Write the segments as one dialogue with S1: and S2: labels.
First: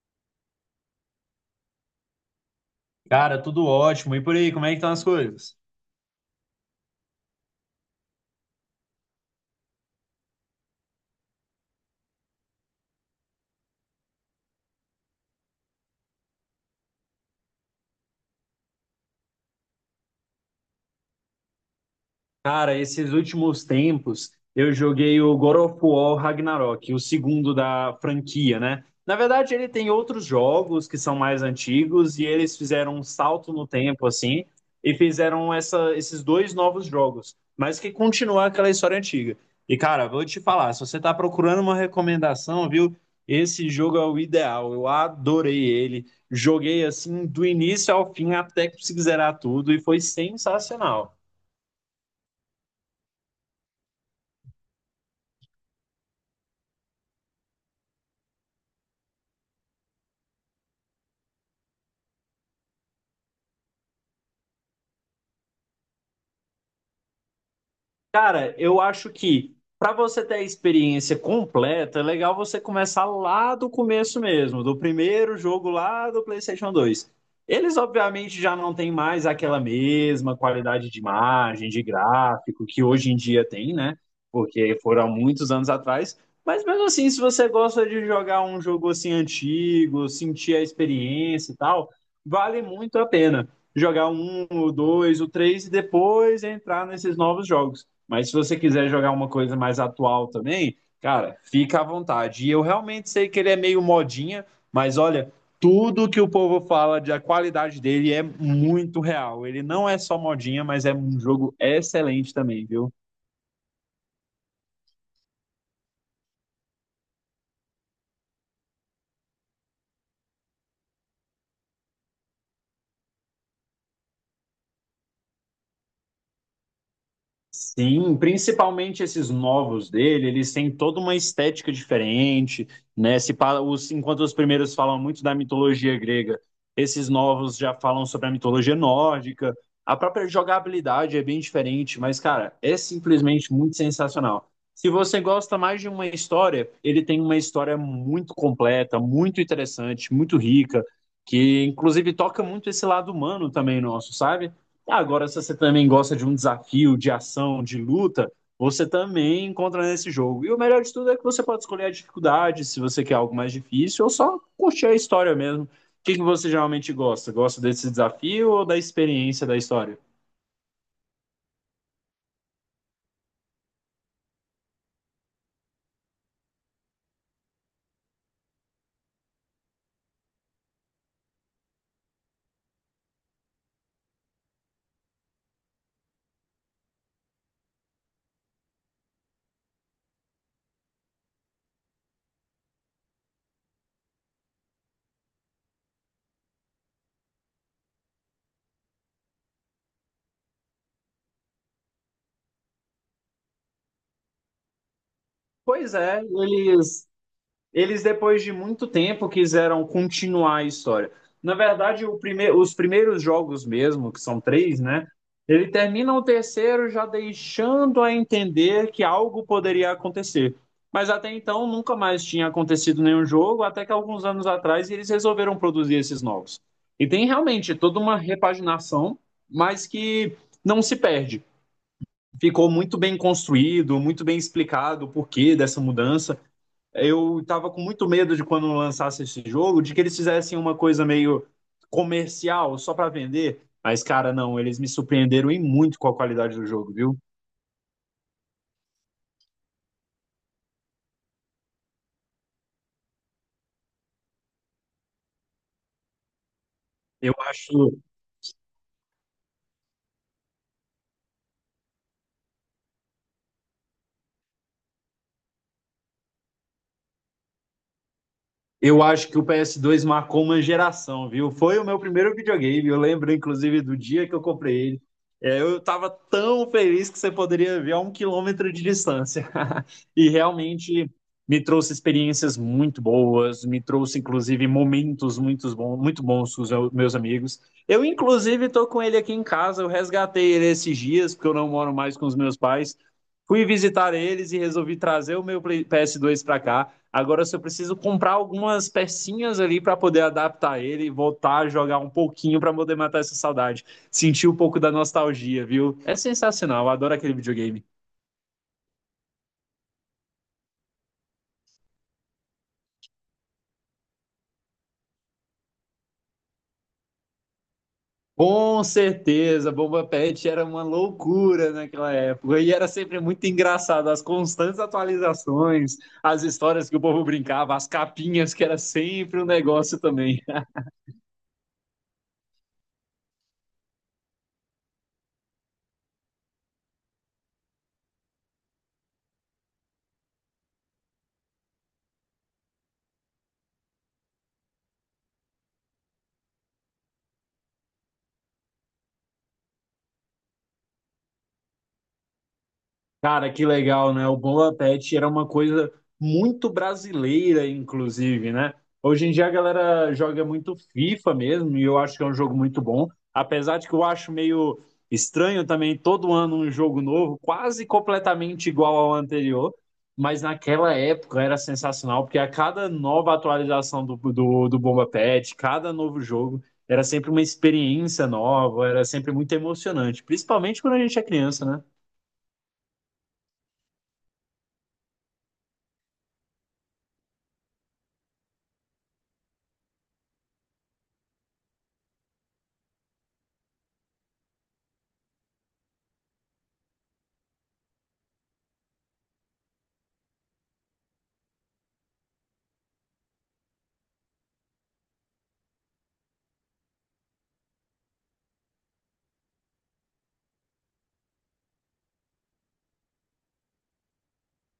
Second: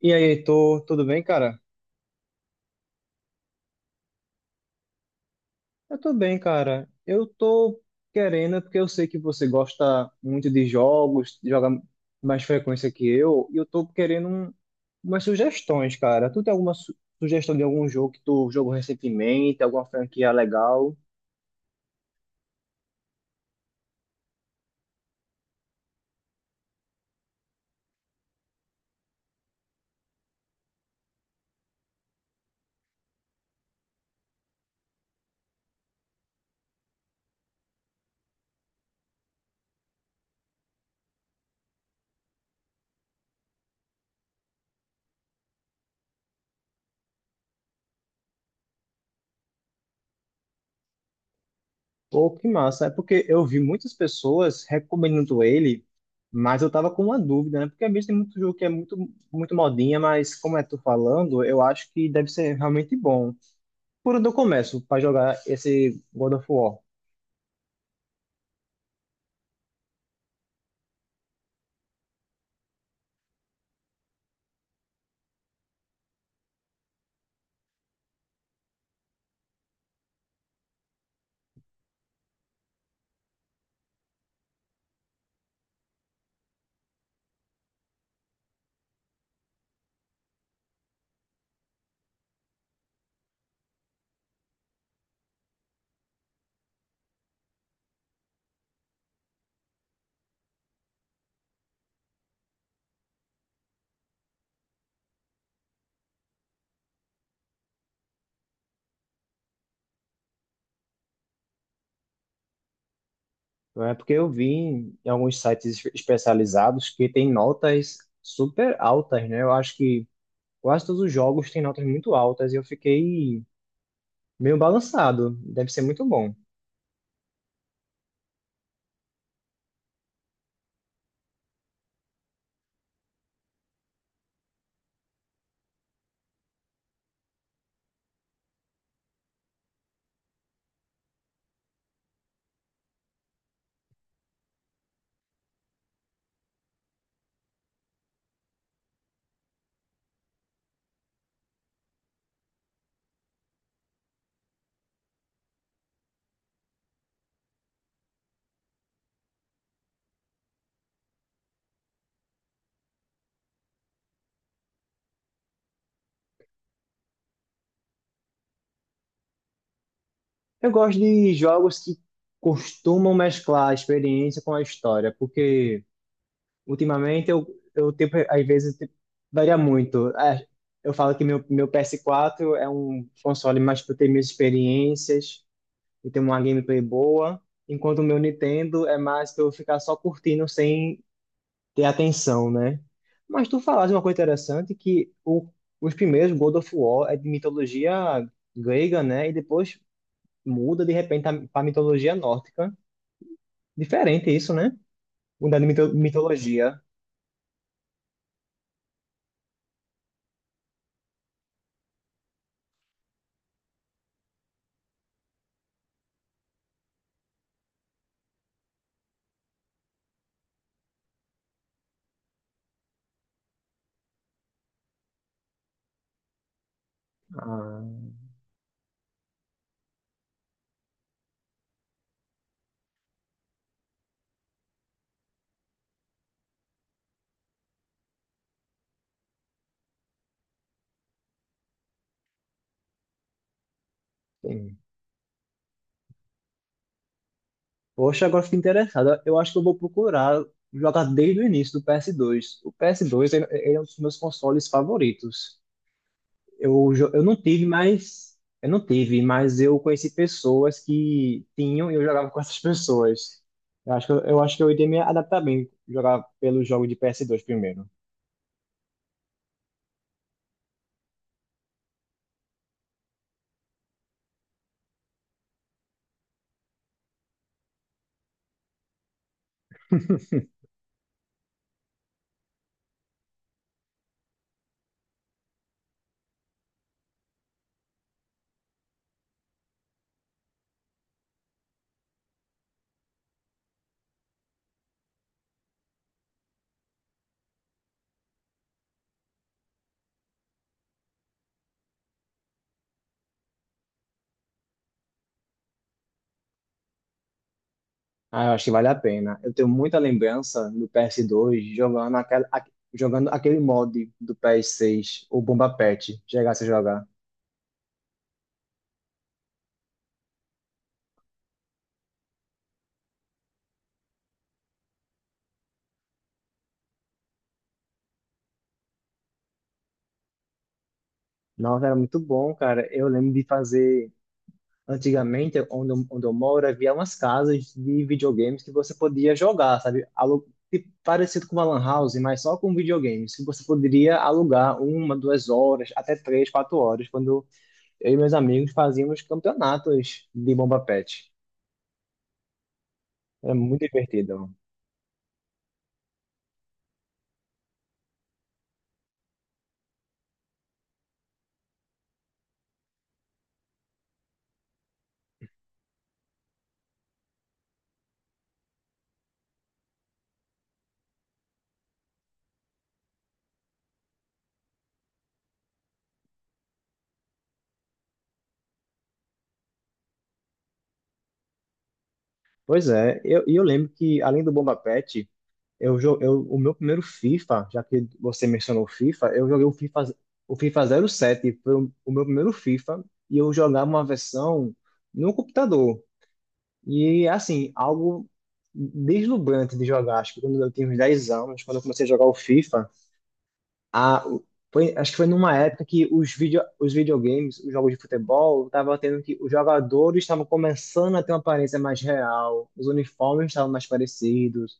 S1: E aí, Heitor, tudo bem, cara?
S2: Cara, tudo ótimo. E por aí, como é que estão as coisas?
S1: Eu tô bem, cara. Eu tô querendo, porque eu sei que você gosta muito de jogos, joga mais frequência que eu, e eu tô querendo umas sugestões, cara. Tu tem alguma sugestão de algum jogo que tu jogou recentemente, alguma franquia legal?
S2: Cara, esses últimos tempos eu joguei o God of War Ragnarok, o segundo da franquia, né? Na verdade, ele tem outros jogos que são mais antigos e eles fizeram um salto no tempo, assim, e fizeram esses dois novos jogos, mas que continuam aquela história antiga. E, cara, vou te falar, se você tá procurando uma recomendação, viu? Esse jogo é o ideal. Eu adorei ele. Joguei assim do início ao fim até conseguir zerar tudo e foi sensacional.
S1: Pô, que massa. É porque eu vi muitas pessoas recomendando ele, mas eu tava com uma dúvida, né? Porque às vezes tem muito jogo que é muito modinha, mas como é tu falando, eu acho que deve ser realmente bom. Por onde eu começo para jogar esse God of War?
S2: Cara, eu acho que para você ter a experiência completa, é legal você começar lá do começo mesmo, do primeiro jogo lá do PlayStation 2. Eles, obviamente, já não têm mais aquela mesma qualidade de imagem, de gráfico que hoje em dia tem, né? Porque foram há muitos anos atrás. Mas mesmo assim, se você gosta de jogar um jogo assim antigo, sentir a experiência e tal, vale muito a pena jogar um, o dois, o três e depois entrar nesses novos jogos. Mas se você quiser jogar uma coisa mais atual também, cara, fica à vontade. E eu realmente sei que ele é meio modinha, mas olha, tudo que o povo fala de a qualidade dele é muito real. Ele não é só modinha, mas é um jogo excelente também, viu?
S1: Não é porque eu vi em alguns sites especializados que tem notas super altas, né? Eu acho que quase todos os jogos têm notas muito altas e eu fiquei meio balançado. Deve ser muito bom.
S2: Sim, principalmente esses novos dele, eles têm toda uma estética diferente, né? Se, pa- os, Enquanto os primeiros falam muito da mitologia grega, esses novos já falam sobre a mitologia nórdica. A própria jogabilidade é bem diferente, mas, cara, é simplesmente muito sensacional. Se você gosta mais de uma história, ele tem uma história muito completa, muito interessante, muito rica, que inclusive toca muito esse lado humano também nosso, sabe? Agora, se você também gosta de um desafio, de ação, de luta, você também encontra nesse jogo. E o melhor de tudo é que você pode escolher a dificuldade, se você quer algo mais difícil, ou só curtir a história mesmo. O que que você geralmente gosta? Gosta desse desafio ou da experiência da história?
S1: Eu gosto de jogos que costumam mesclar a experiência com a história, porque ultimamente eu, eu tipo, varia muito. É, eu falo que meu ps quatro é um console mais para ter minhas experiências e ter uma gameplay boa, enquanto o meu Nintendo é mais pra eu ficar só curtindo sem ter atenção, né? Mas tu falaste uma coisa interessante que os primeiros God of War é de mitologia grega, né? E depois muda de repente para mitologia nórdica. Diferente isso, né? Mudar de
S2: Pois é,
S1: mitologia.
S2: eles depois de muito tempo quiseram continuar a história. Na verdade, os primeiros jogos mesmo, que são três, né? Ele termina o terceiro já deixando a entender que algo poderia acontecer. Mas até então nunca mais tinha acontecido nenhum jogo, até que alguns anos atrás eles resolveram produzir esses novos. E tem realmente
S1: Ah,
S2: toda uma repaginação, mas que não se perde. Ficou muito bem construído, muito bem explicado o porquê dessa mudança. Eu estava com muito medo de quando lançasse esse jogo, de que eles fizessem uma coisa meio comercial só para vender. Mas, cara, não, eles
S1: sim.
S2: me surpreenderam em muito com a qualidade do jogo, viu?
S1: Poxa, agora fiquei interessado. Eu acho que eu vou procurar jogar desde o início do PS2. O PS2 ele é um dos meus consoles favoritos. Eu
S2: Eu
S1: não tive,
S2: acho,
S1: mas eu não tive, mas eu conheci pessoas que tinham e eu jogava com essas pessoas. Eu acho que eu acho que eu iria me adaptar bem jogar pelo jogo de ps dois primeiro.
S2: Eu acho que o PS2 marcou uma geração, viu? Foi o meu primeiro videogame. Eu lembro, inclusive, do dia que eu comprei ele. É, eu estava tão feliz que você poderia ver a um quilômetro de distância. E realmente me trouxe experiências muito boas, me trouxe, inclusive, momentos muito bons com os meus amigos. Eu, inclusive, estou com ele aqui em casa. Eu resgatei ele esses dias, porque eu não moro mais com os meus pais. Fui visitar eles e resolvi trazer o meu PS2 para cá. Agora eu só preciso comprar algumas pecinhas ali para poder adaptar ele e voltar a jogar um pouquinho para poder matar essa saudade. Sentir um pouco da nostalgia, viu? É sensacional, eu adoro aquele videogame.
S1: Ah, eu acho que vale a pena. Eu tenho muita lembrança do ps dois jogando jogando aquele mod do ps seis o Bomba Pet, chegasse a jogar.
S2: Com certeza, Bomba Pet era uma loucura naquela época e era sempre muito engraçado as constantes atualizações, as histórias que o povo brincava, as capinhas que era sempre um negócio também.
S1: Nossa, era muito bom, cara. Eu lembro de fazer antigamente, onde eu moro, havia umas casas de videogames que você podia jogar, sabe? Alu tipo, parecido com uma lan house, mas só com videogames, que você poderia alugar uma, duas horas, até três, quatro horas, quando eu e meus amigos fazíamos campeonatos de bomba pet.
S2: Cara,
S1: Era
S2: que
S1: muito
S2: legal, né? O
S1: divertido.
S2: Bom Apetite era uma coisa muito brasileira, inclusive, né? Hoje em dia a galera joga muito FIFA mesmo, e eu acho que é um jogo muito bom. Apesar de que eu acho meio estranho também todo ano um jogo novo, quase completamente igual ao anterior. Mas naquela época era sensacional, porque a cada nova atualização do Bomba Pet, cada novo jogo, era sempre uma experiência nova, era sempre muito emocionante, principalmente quando a gente é criança, né?
S1: Pois é, e eu lembro que, além do bomba pet, o meu primeiro FIFA, já que você mencionou o FIFA, eu joguei o FIFA zero sete foi o meu primeiro FIFA, e eu jogava uma versão no computador. E, assim, algo deslumbrante de jogar. Acho que quando eu tinha uns 10 anos, quando eu comecei a jogar o FIFA, a, o- acho que foi numa época que os videogames, os jogos de futebol, estavam tendo que os jogadores estavam começando a ter uma aparência mais real, os uniformes estavam mais parecidos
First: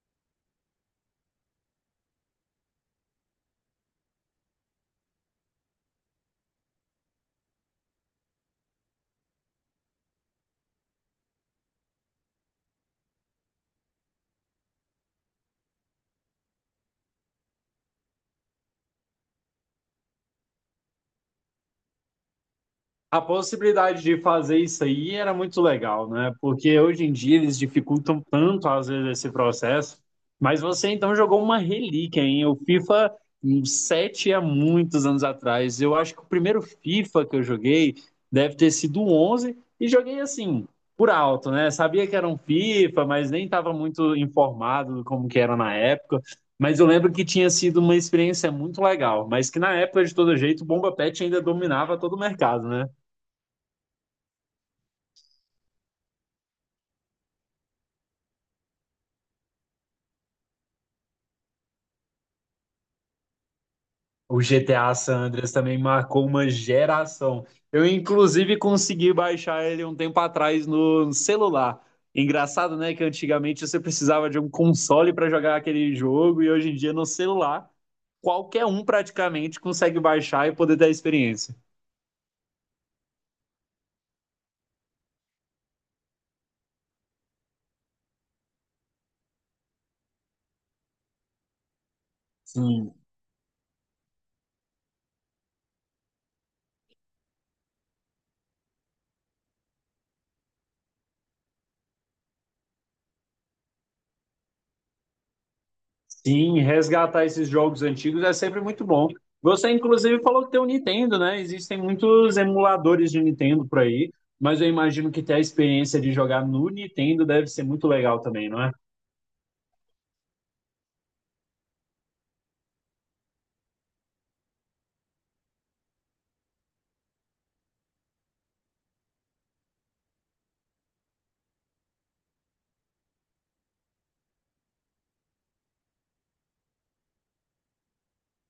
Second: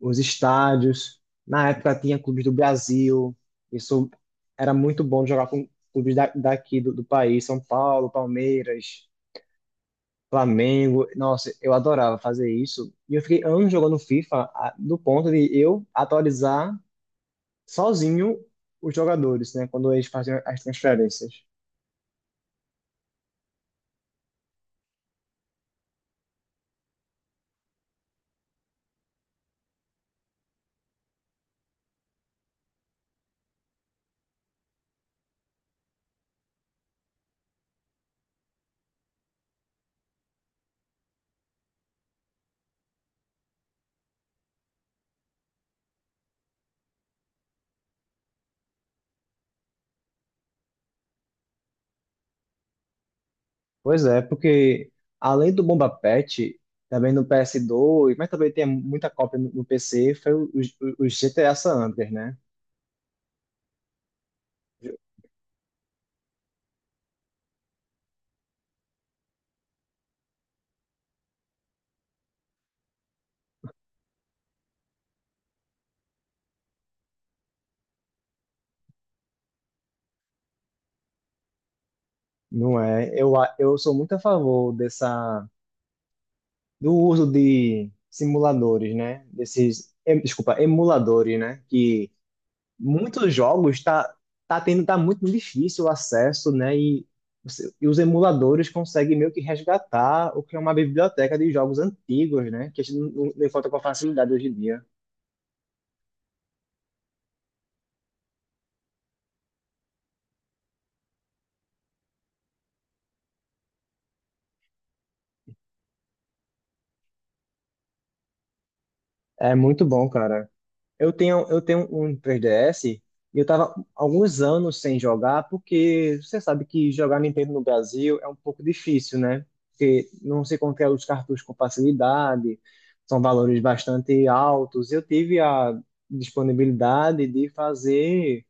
S1: os estádios. Na época tinha clubes do Brasil. Isso era muito bom de jogar com clubes daqui do país, São Paulo, Palmeiras, Flamengo. Nossa, eu adorava fazer isso. E eu fiquei anos jogando FIFA do ponto de eu atualizar sozinho os jogadores, né? Quando eles faziam as transferências.
S2: A possibilidade de fazer isso aí era muito legal, né? Porque hoje em dia eles dificultam tanto, às vezes, esse processo. Mas você então jogou uma relíquia, hein? O FIFA um 7 há muitos anos atrás. Eu acho que o primeiro FIFA que eu joguei deve ter sido o 11 e joguei assim, por alto, né? Sabia que era um FIFA, mas nem estava muito informado do como que era na época. Mas eu lembro que tinha sido uma experiência muito legal, mas que na época, de todo jeito, o Bomba Pet ainda dominava todo o mercado, né?
S1: Pois é, porque além do Bomba Patch, também no ps dois mas também tem muita cópia no PC, foi os GTA San Andreas, né?
S2: O GTA San Andreas também marcou uma geração. Eu, inclusive, consegui baixar ele um tempo atrás no celular. Engraçado, né, que antigamente você precisava de um console para jogar aquele jogo e hoje em dia no celular qualquer um praticamente consegue baixar e poder ter a experiência.
S1: Não é? Eu sou muito a favor dessa, do uso de simuladores, né? Desses, desculpa, emuladores, né? Que
S2: Sim.
S1: muitos jogos tá, tá tendo, tá muito difícil o acesso, né? E, e os emuladores conseguem meio que resgatar o que é uma biblioteca de jogos antigos, né? Que a gente não encontra com facilidade hoje em dia.
S2: Sim, resgatar esses jogos antigos é sempre muito bom. Você, inclusive, falou que tem o Nintendo, né? Existem muitos emuladores de Nintendo por aí, mas eu imagino que ter a experiência de jogar no Nintendo deve ser muito legal também, não é?
S1: É muito bom, cara. Eu tenho um 3DS e eu tava alguns anos sem jogar, porque você sabe que jogar Nintendo no Brasil é um pouco difícil, né? Porque não se encontra os cartuchos com facilidade, são valores bastante altos. Eu tive a disponibilidade de fazer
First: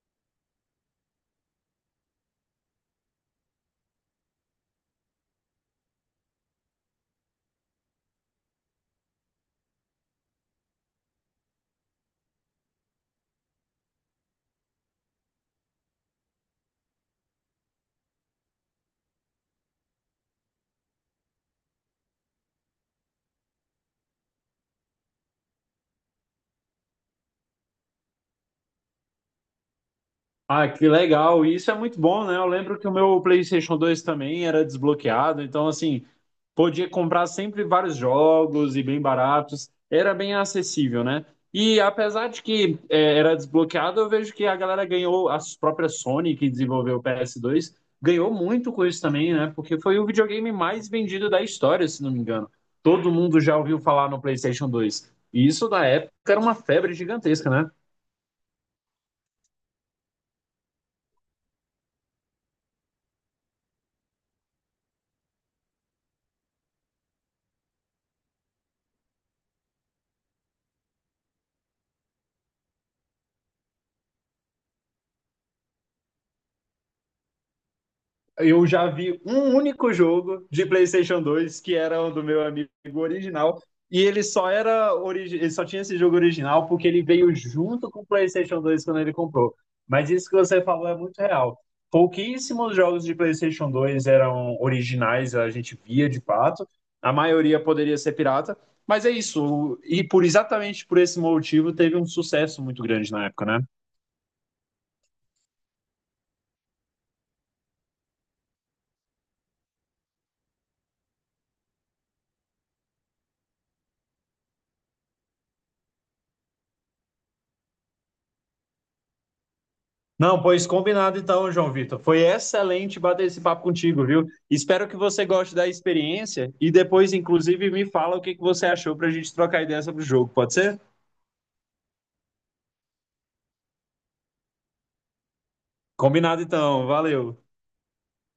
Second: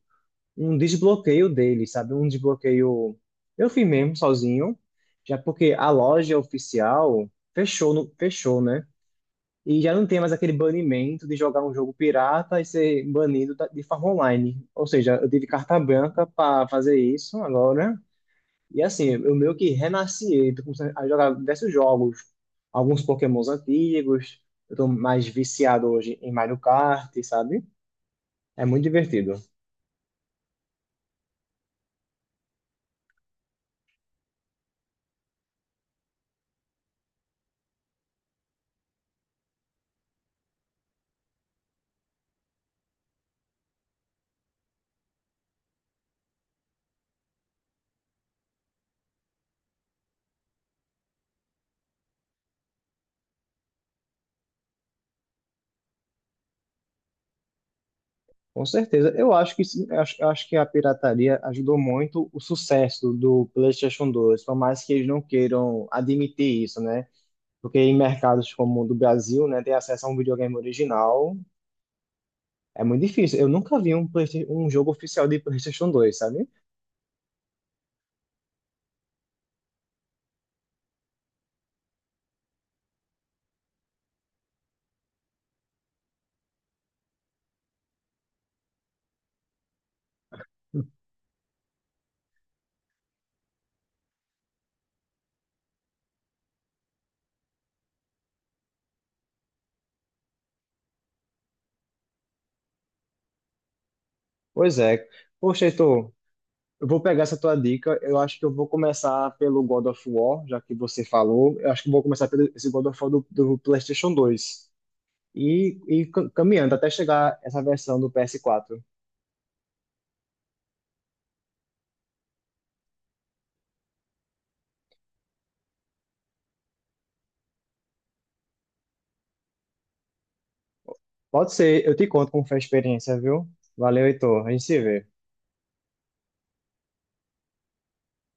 S1: um desbloqueio dele, sabe? Um desbloqueio eu fiz mesmo sozinho, já porque a loja oficial fechou, fechou, né? E já não tem mais aquele banimento de jogar um jogo pirata e ser banido de forma online. Ou seja, eu tive carta branca para fazer isso agora. E assim, eu meio que renasci, tô começando a jogar diversos jogos, alguns Pokémons antigos. Eu tô mais viciado hoje em Mario Kart, sabe? É muito divertido.
S2: Ah, que legal! E isso é muito bom, né? Eu lembro que o meu PlayStation 2 também era desbloqueado, então, assim, podia comprar sempre vários jogos e bem baratos, era bem acessível, né? E apesar de que é, era desbloqueado, eu vejo que a galera ganhou, a própria Sony, que desenvolveu o PS2, ganhou muito com isso também, né? Porque foi o videogame mais vendido da história, se não me engano. Todo mundo já ouviu falar no PlayStation 2. E isso, na época, era uma febre gigantesca, né?
S1: Com certeza. Eu acho que sim, eu acho que a pirataria ajudou muito o sucesso do PlayStation 2, por mais que eles não queiram admitir isso, né? Porque em mercados como o do Brasil, né, ter acesso a um videogame original é muito difícil. Eu nunca vi um jogo oficial de PlayStation 2, sabe?
S2: Eu já vi um único jogo de PlayStation 2 que era o do meu amigo original. E ele só era ele só tinha esse jogo original porque ele veio junto com o PlayStation 2 quando ele comprou. Mas isso que você falou é muito real. Pouquíssimos jogos de PlayStation 2 eram originais, a gente via de fato. A maioria poderia ser pirata, mas é isso. E por exatamente por esse motivo teve um sucesso muito grande na época, né?
S1: Pois é. Poxa, Heitor, eu vou pegar essa tua dica. Eu acho que eu vou começar pelo God of War, já que você falou. Eu acho que eu vou começar pelo esse God of War do PlayStation 2. E caminhando até chegar essa versão do PS4.
S2: Não, pois combinado então, João Vitor. Foi excelente bater esse papo contigo, viu? Espero que você goste da experiência e depois, inclusive, me fala o que que você achou para a gente trocar ideia sobre o jogo, pode ser?
S1: Pode ser, eu te conto como foi a experiência, viu? Valeu, Heitor. A gente se vê.
S2: Combinado então, valeu.